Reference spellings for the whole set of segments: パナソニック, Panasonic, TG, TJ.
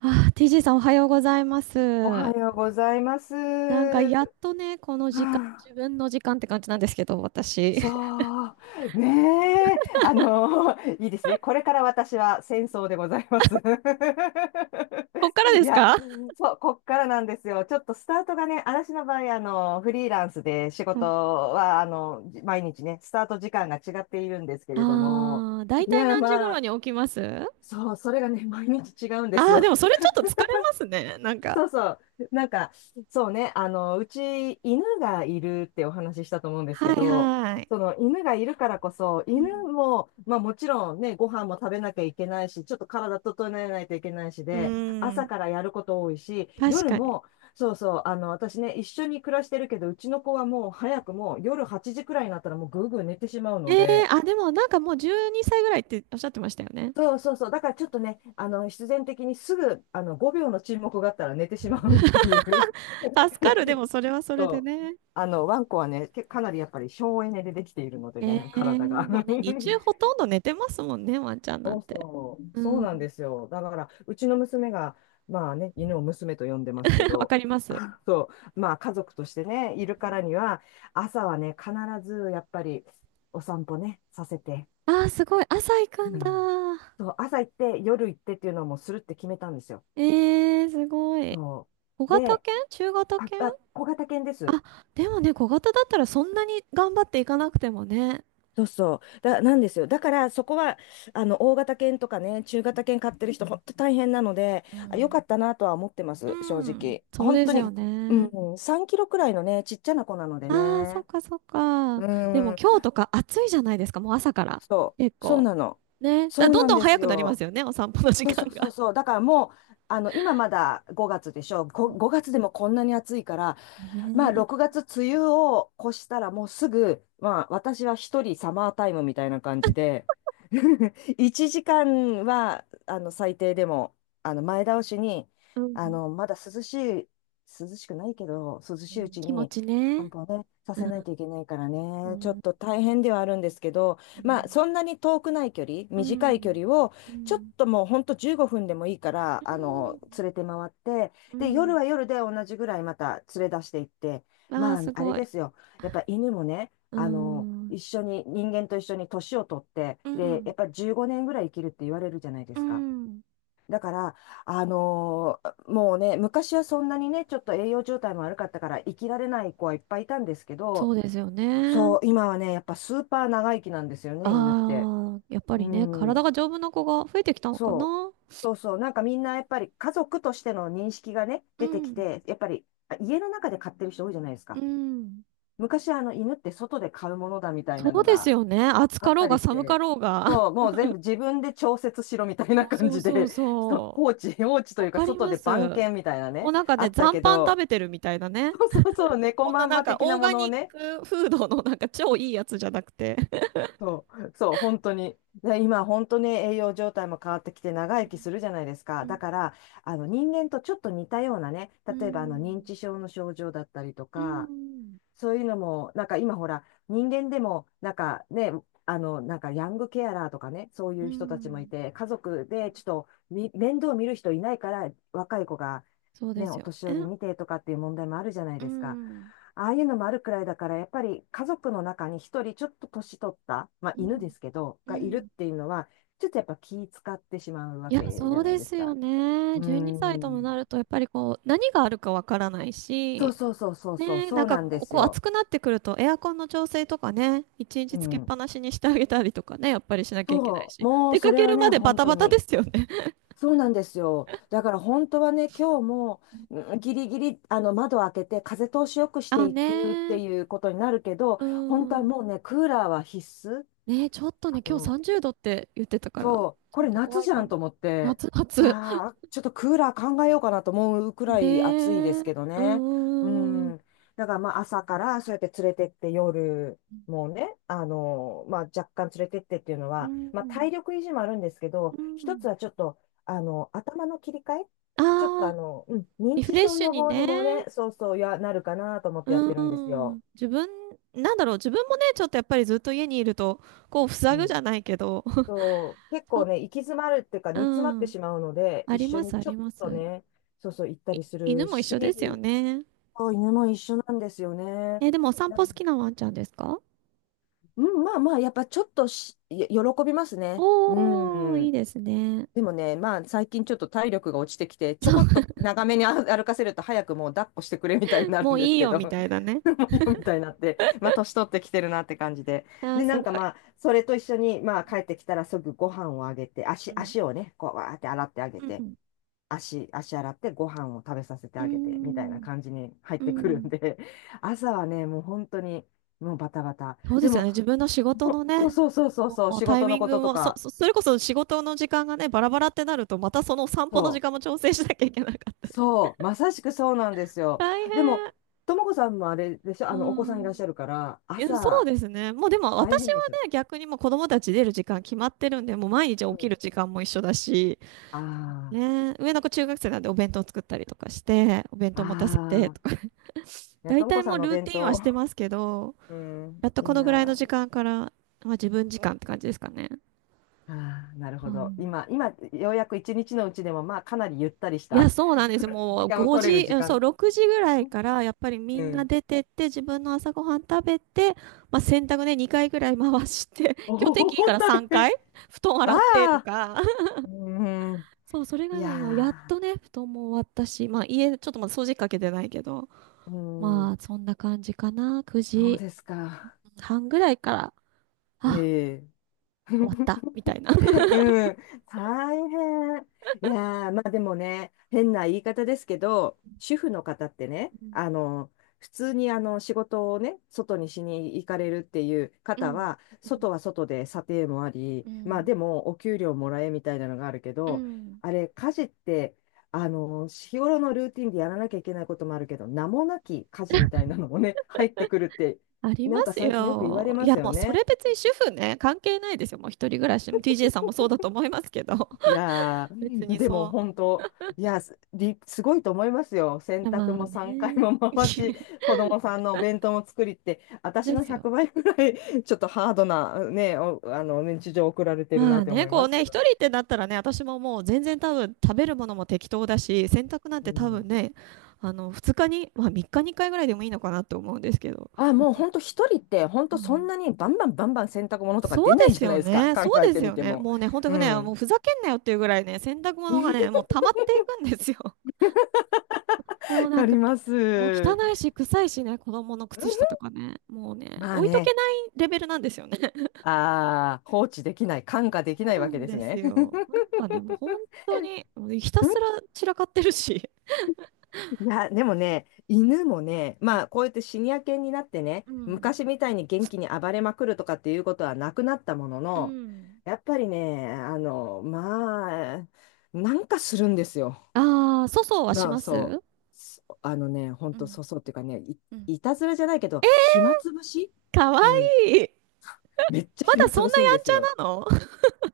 TG さんおはようございまおはす。ようございます。なんかはやっとね、この時間、あ自分の時間って感じなんですけど、私。そう、ねえ、あの、いいですね。これから私は戦争でございます。こっからでいすや、かあそう、こっからなんですよ。ちょっとスタートがね、私の場合、フリーランスで仕事は、毎日ね、スタート時間が違っているんですけれども、だいいたいや、何時ま頃あ、に起きます？そう、それがね、毎日違うんですでよ。もそれちょっと疲れますね、なんか。そうそう。なんか、うち犬がいるってお話ししたと思うんですはけいど、はい。その犬がいるからこそ、う犬ん。も、まあもちろんね、ご飯も食べなきゃいけないし、ちょっと体整えないといけないしうーで、朝ん、からやること多いし、確夜かに。も、そうそう、私ね、一緒に暮らしてるけど、うちの子はもう早くもう夜8時くらいになったらもうぐうぐう寝てしまうえのえ、で、でもなんかもう12歳ぐらいっておっしゃってましたよね。そうそうそう、だからちょっとね、必然的にすぐ、5秒の沈黙があったら寝てしまうっていう。助かる、で もそれはそれでそう。ね。ワンコはね、かなりやっぱり省エネでできているのでえね、え、体が。まあね、日中ほ とんど寝てますもんね、ワンちゃんなそんうて。そう、うそうなんん、ですよ。だから、うちの娘が、まあね、犬を娘と呼んでますけ わど、かります。そう、まあ家族としてね、いるからには、朝はね、必ずやっぱりお散歩ね、させて、あー、すごい。朝行くうんんだ。そう、朝行って、夜行ってっていうのをもうするって決めたんですよ。えー、すごい。そ小う。型犬、中型あ、犬？あ、小型犬です。あ、でもね、小型だったらそんなに頑張っていかなくてもね。なんですよ。だから、そこは、大型犬とかね、中型犬飼ってる人、本当大変なので、うよかん。ったなとは思ってまうす、正ん、直。そう本で当すに、よね。うん、3キロくらいのね、ちっちゃな子なのでああ、そっね。かそっか。うでもん、今日とか暑いじゃないですか、もう朝から。結そう構。なの。ね。だかそらうどんなんどんで早すくなりますよ。よね、お散歩の時そう間そうそうが。そう。だからもう、あの、今まだ5月でしょ。うん。5月でもこんなに暑いから、まあね。6月梅雨を越したらもうすぐ、まあ私は一人サマータイムみたいな感じで、1時間は、最低でも、前倒しに、うあん。の、まだ涼しい、涼しくないけど、涼うしいうん。ち気持にち散ね。歩をね、さうせないん。といけないからうね、ちょっん。と大変ではあるんですけど、うまあん。そんなに遠くない距離、う短ん。うい距ん。離を、うちょっん。ともうほんと15分でもいいから、連れて回って、うで、夜ん。は夜で同じぐらいまた連れ出していって、ああ、まあ、すあれごでい。すよ。やっぱ犬もね、うーあの、ん。一緒に、人間と一緒に年を取って、うで、やん、っぱ15年ぐらい生きるって言われるじゃないでうすか。ん、だから、あのもうね、昔はそんなにね、ちょっと栄養状態も悪かったから生きられない子はいっぱいいたんですけそど、うですよそね。う、今はね、やっぱスーパー長生きなんですよね、犬って。ああ、やっぱうりね、体ん。が丈夫な子が増えてきたのかそう。な。そうそう。なんかみんなやっぱり家族としての認識がね、う出てきん、て、やっぱり家の中で飼ってる人多いじゃないですうか。ん。昔犬って外で飼うものだみたいそなのうですがよね。暑あかっろうたがりし寒かて、ろうが。そう、もう全部自分で調節しろみたいなそう感そうじそうで、そ放置う。とわいうかかり外まです。番犬みたいなもうね、なんかあね、った残け飯食ど、べてるみたいなね。そうそうそう、猫こんまなんなんまか的オなーもガのをニッね、クフードのなんか超いいやつじゃなくて。そう、そう、本当に。で、今、本当に栄養状態も変わってきて長生きするじゃないですうか。ん。だから、人間とちょっと似たようなね、う例えば認ん。知症の症状だったりとうか、ん。そういうのも、なんか今ほら、人間でも、なんかね、あの、なんかヤングケアラーとかね、そうういう人たちもいん。て、家族でちょっと面倒を見る人いないから、若い子がそうでね、すおよ年ね。寄り見てとかっていう問題もあるじゃないうですか。ん。ああいうのもあるくらいだから、やっぱり家族の中に一人ちょっと年取った、まあう犬でん、すけど、うがいるっん。ていうのは、ちょっとやっぱ気使ってしまうわいや、けじそゃうないでですすよか。ね。うー12歳ともなん。ると、やっぱりこう、何があるかわからないそうし、そうそうそうそう、ね、そなんうかなんでこう、すこう暑よ。くなってくると、エアコンの調整とかね、一う日つけっん。ぱなしにしてあげたりとかね、やっぱりしなきゃいけないそう、し、もう出そかれけはるね、までバ本タ当バタでに。すよね。そうなんですよ。だから本当はね、今日もうん。うんギリギリ窓を開けて風通しよくしあ、ていねくってー、いうことになるけど、う本当はん。もうね、クーラーは必須。ね、ちょっとね、あ今日の30度って言ってたから、ちそう、こょっれと夏怖いじゃかんとも。思って、夏、い夏。やーちょっとクーラー考えようかなと思うくらい暑いですねけどえ、ね。う、ううん、ん。だからまあ朝からそうやって連れてって夜、もうね、まあ若干連れてってっていうのうは、まあん、体力維持もあるんですけど、うん。う一つはん、ちょっと、頭の切り替えちょっとあ、あの、うん、認リフ知レッ症シュ予に防にもね、ね。そうそうや、なるかなと思ってやっうてるんですん。よ。自分、自分もね、ちょっとやっぱりずっと家にいると、こう、塞うぐじん。ゃないけど、そう、結 ちょ構っね、と、行き詰まるっていうか、う煮詰まってん。しまうので、あ一り緒ます、にあちょりっます。とね、そうそう、行ったい、りす犬るも一緒ですよし、ね。そう犬も一緒なんですよね。え、でもお散だ歩好きなワンちゃんですか？うん、まあまあ、やっぱちょっと喜びますね。うおー、いいん。ですね。でもね、まあ最近ちょっと体力が落ちてきて、ちょこっと長めに歩かせると早くもう抱っこしてくれみたいになもるんうでいすいけよ、ど、みたいなね。もういいよみたいになって、まあ年取ってきてるなって感じで。あー、で、なすんごかい。まあ、それと一緒に、まあ帰ってきたらすぐご飯をあげて、うん。足をね、こうわーって洗ってあげうて、ん。足洗ってご飯を食べさせてうあげて、みたいなん。感じに入っうてくるんん。で、朝はね、もう本当に、もうバタバタ。そうでですよも、ね。自分の仕事もうのそうね、そうそうそうそう、もう仕タイ事のミンこグととも、か、それこそ仕事の時間がね、バラバラってなると、またその散そ歩の時う間も調整しなきゃいけなかった。そう、まさしくそうなんですよ。大でも、変。ともこさんもあれでしょ、うお子さんいん。らっしゃるから、いや、そう朝、ですね。もうでも大私変はでしょ。ね、逆にもう子供たち出る時間決まってるんで、もう毎日う起きん。る時間も一緒だし、あね、上の子中学生なんでお弁当作ったりとかして、お弁あ、当持たせてああ、とか、いや、大ともこ体さもんうのおルー弁ティンはし当、てますけど、うやっん、といいこのぐらいのな。時間から、まあ自分時間って感じですかね。ああ、なるほど。ようやく一日のうちでも、まあ、かなりゆったりしいや、た そうなんです。も時う間を5取れる時、時うん、そう、間。6時ぐらい から、やっぱりみうんなん。出てって、自分の朝ごはん食べて、まあ、洗濯ね、2回ぐらい回して、お 今日天気いいかお、ら大3変。回、布団 あ洗ってとあ、か、うん。そう、それいがね、今、やっとやね、布団も終わったし、まあ、家、ちょっとまだ掃除機かけてないけど、うまん、あ、そんな感じかな。そう9ですか。時半ぐらいから、あ、ええ 終わった、みたいな。うん、大変。いやー、まあでもね、変な言い方ですけど、主婦の方ってね、うん、普通に仕事をね、外にしに行かれるっていうう方ん、は、う外ん、は外で査定もあり、うまあん。でもお給料もらえみたいなのがあるけうど、ん、あれ、家事って、日頃のルーティンでやらなきゃいけないこともあるけど、名もなき家事みたいなのもね、入ってくるって、ありなまんかす最近よく言わよ。れいまや、すよもうそれね。別に主婦ね、関係ないですよ。もう一人暮らしも TJ さんもそうだと思いますけど、いや 別ー、にでもそう。本当、すごいと思いますよ。い洗や濯まあも3回ね。も回し、子供さんのお弁当も作りって、私でのすよ。100倍ぐらい、ちょっとハードな、ね、おあの、日常を送られてるなまあって思ね、いこまうすね、け一ど人ね。ってなったらね、私ももう全然多分食べるものも適当だし、洗濯なんうて多ん。分ね、あの、2日に、まあ3日に1回ぐらいでもいいのかなって思うんですけど。あ、やっもうぱ、本当一人って、本う当そんん、なにバンバンバンバン洗濯物とかそう出なでいじすゃないよですか。ね。考そうえでてすみよてね。も。もうね、本当うにね、もうん。ふざけんなよっていうぐらいね、洗濯物が ね、もう溜まっていくんですよ。もわうなかんりか、まもう汚す。いし、臭いしね、子供の靴下と かね、もうね、まあ置いとけね、ないレベルなんですよね。ああ、放置できない、看過そできうないなわけんですですね。よ。な んかね、もう本当に、もうひたすら散らかってるし。いや、でもね、犬もね、まあ、こうやってシニア犬になってね、うん。昔みたいに元気に暴れまくるとかっていうことはなくなったものうの、ん。やっぱりね、まあ、なんかするんですよ。ああ、粗相はしな、まそう。す？そほんうと、ん。そうそうっていうかね、い、うん。いたずらじゃないけど、暇つぶしかわうん。いい。めっちゃまだ暇つそんぶなすんやでんすちよ。ゃなの？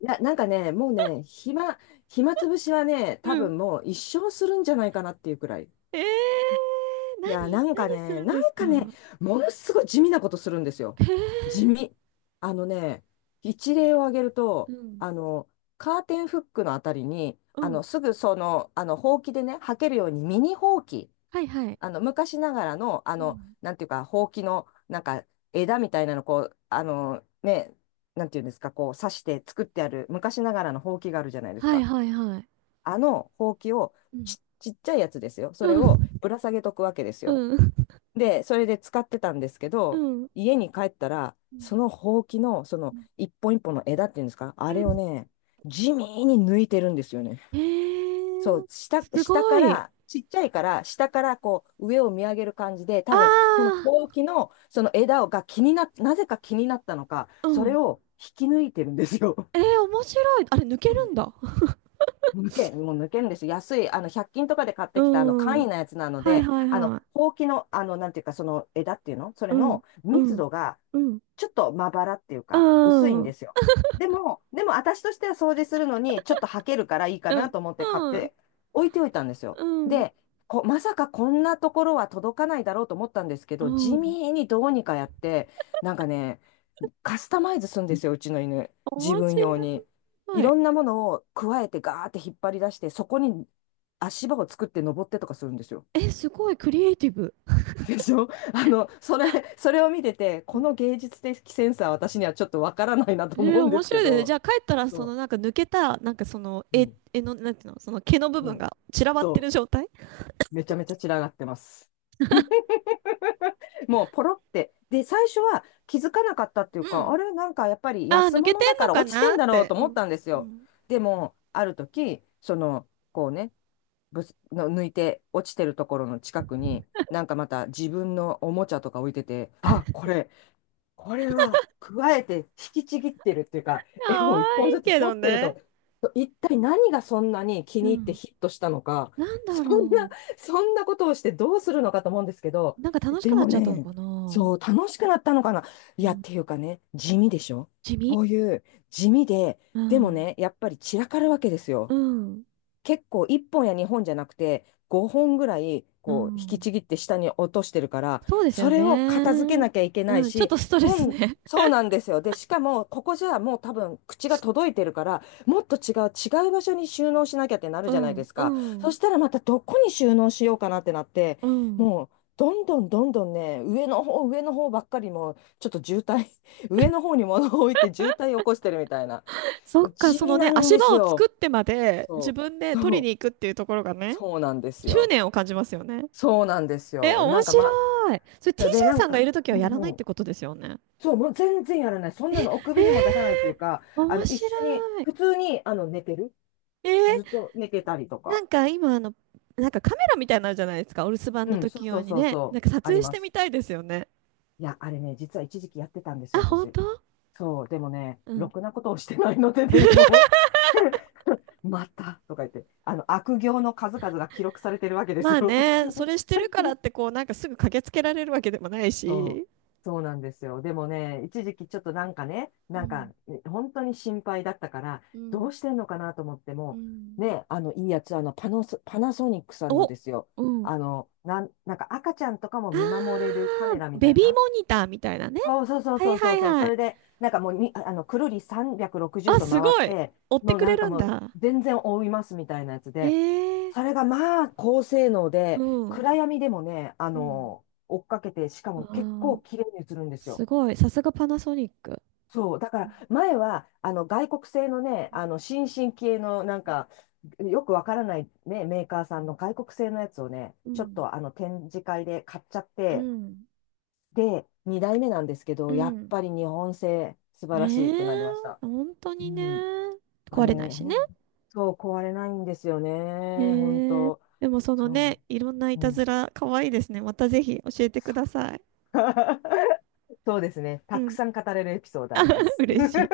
いや、なんかね、もうね、暇、暇つぶしはね、う多ん。分もう一生するんじゃないかなっていうくらい。え、えー、いや、なんか何すね、るんなですんか？かね、ものすごい地味なことするんですよ。へ地え、味。あのね、一例を挙げるうと、ん、カーテンフックのあたりに、うん。すぐその、ほうきでね、履けるようにミニほうき、はいはい。昔ながらの、うん。なんていうか、ほうきの、なんか、枝みたいなの、こう、ね、なんていうんですか、こう、刺して作ってある、昔ながらのほうきがあるじゃないですはいか。はいはい。あのほうきを、うん。ち、ちっちゃいやつですよ。それうをん、ぶら下げとくわけですうよ。ん、で、それで使ってたんですけうど、ん。家に帰ったら、うん。そのほうきの、そうのん。一本一本の枝っていうんですか、うあれをん。ね、地味に抜いてるんですよね。へそう、え、下、す下ごかい。ら、ちっちゃいから、下からこう、上を見上げる感じで、あ多分、そのあ、ほうきの、その枝をが気になっ、なぜか気になったのか、うそれん。を引き抜いてるんですよ。えー、面白い。あれ、抜けるんだ。抜け、もう抜けるんですよ。安い、100均とかで買っ うてきた、簡ん。易なやつなのはいで、はいはい。ほうきの、なんていうか、その枝っていうのそうれん、のう密ん、度が、うん、ちょっとまばらっていううか、薄いん、んうでん、すよ。でも、私としては掃除するのに、ちょっと履けるからいいかうなん、と思って買って置いておいたんですよ。うん、で、こ、まさかこんなところは届かないだろうと思ったんですけうど、地ん。味にどうにかやって、なんかね、カスタマイズするんですよ、うちの犬。自面分白用に。いい。ろんなものを加えてガーって引っ張り出して、そこに足場を作って登ってとかするんですよ。え、すごいクリエイティブ。でしょ それを見てて、うこん。の芸術的センスは私にはちょっとわからないなえと思うー、んで面す白けいですね。じゃど、あ帰ったら、そのそなんか抜けた、なんかそのう、うん、絵の、なんていうの、その毛の部う分ん、が散らばってそる状態？う、めちゃめちゃ散らがってます。もうポロって。で、最初は気づかなかったっていううか、ん。あれ、なんかやっぱりああ、安抜けて物だんかのらか落ちてなんっだろうて。とう思っん。たんですうよ。ん。でも、ある時、その、こうね、ぶつの抜いて落ちてるところの近くに、なんかまた自分のおもちゃとか置いてて、あ、これは、加えて引きちぎってるっていうか、可絵を一本愛いずつけど取ってるとね。思う、一体何がそんなに気うに入ってん。ヒットしたのか、なんだそんな、ろそんなことをしてどうするのかと思うんですけう。ど、なんか楽しでくなっもちゃったのね、かな。そう、楽しくなったのかな。いうや、っん。ていうかね、地味でしょ地味。こういう地味で、うでもん。ね、やっぱり散らかるわけですうよ。ん。結構1本や2本じゃなくて5本ぐらいうこう引きん。ちぎって下に落としてるからそうですそよれね。を片付けなきゃいけないうん。ちょっしとストレス本ね。そうなんですよでしかもここじゃもう多分口が届いてるからもっと違う場所に収納しなきゃってな るうじゃないでん。すうかそん。したらまたどこに収納しようかなってなってうん。もうどんどんね上の方ばっかりもうちょっと渋滞 上の方に物を置いて渋滞を起こしてるみたいなそっもうか、地そ味のね、なん足で場すを作っよてまで自そ分でうそ取りにう行くっていうところがね、そうなんです執よ。念を感じますよね。そうなんですえ、よ。な面んか白まい。それ あ、で、な TJ んさんがいか、るときはやらないっもうてん、ことですよね。そう、もう全然やらない。そんなのおえ首にも出さないというか、ー、面一緒に、白い。普通に、寝てる。えー、ずっと寝てたりとなか。んか今あの、なんかカメラみたいなのあるじゃないですか。お留守番うのん、そ時うそ用うにそうね。なんそう、か撮あり影しまてみす。たいですよね。いや、あれね、実は一時期やってたんですあ、よ、本私。当？そう、でもね、うろん。くなことをしてないのでね、もう また、とか言って、悪行の数々が記録されてるわけですまあよ。ね、それし てるからってこう、なんかすぐ駆けつけられるわけでもないそう、し。そうなんですよ。でもね、一時期ちょっとなんかね、うなんん、か本当に心配だったから、うどん、うしてんのかなと思ってうも、ん。ね、あのいいやつ、あのパノソ、パナソニックさんのお、ですよ。うん。なん、なんか赤ちゃんとかもあ見守れるカメラー、みベたいビーな、モニターみたいなね。そうそうそうはいそうそはういそう。はそい。れで、なんかもうに、あくるり360あ、度すご回っい。て、追ってもうくなれんかるんもうだ。全然覆いますみたいなやつへで、え、それがまあ高性能うで、ん。暗闇でもね、うん、追っかけて、しかあも結ー、構綺麗に映るんですすよ。ごい。さすがパナソニック。そう。だから、前は、外国製のね、新進系の、なんか、よくわからないね、メーカーさんの外国製のやつをね、うちょっん、と展示会で買っちゃっうて、ん。で、2代目なんですけうど、やっん。ぱり日本製素晴らしいねってなりえ、ました。本当うにね、ん。あ壊れ、れないしほね。んそう壊れないんですよえね。本ー、当。でもそのそね、いろんないう。たうずん。ら、可愛いですね。またぜひ教えてください。そうですね。うたくん。さん語れるエピソードありま す。嬉しい。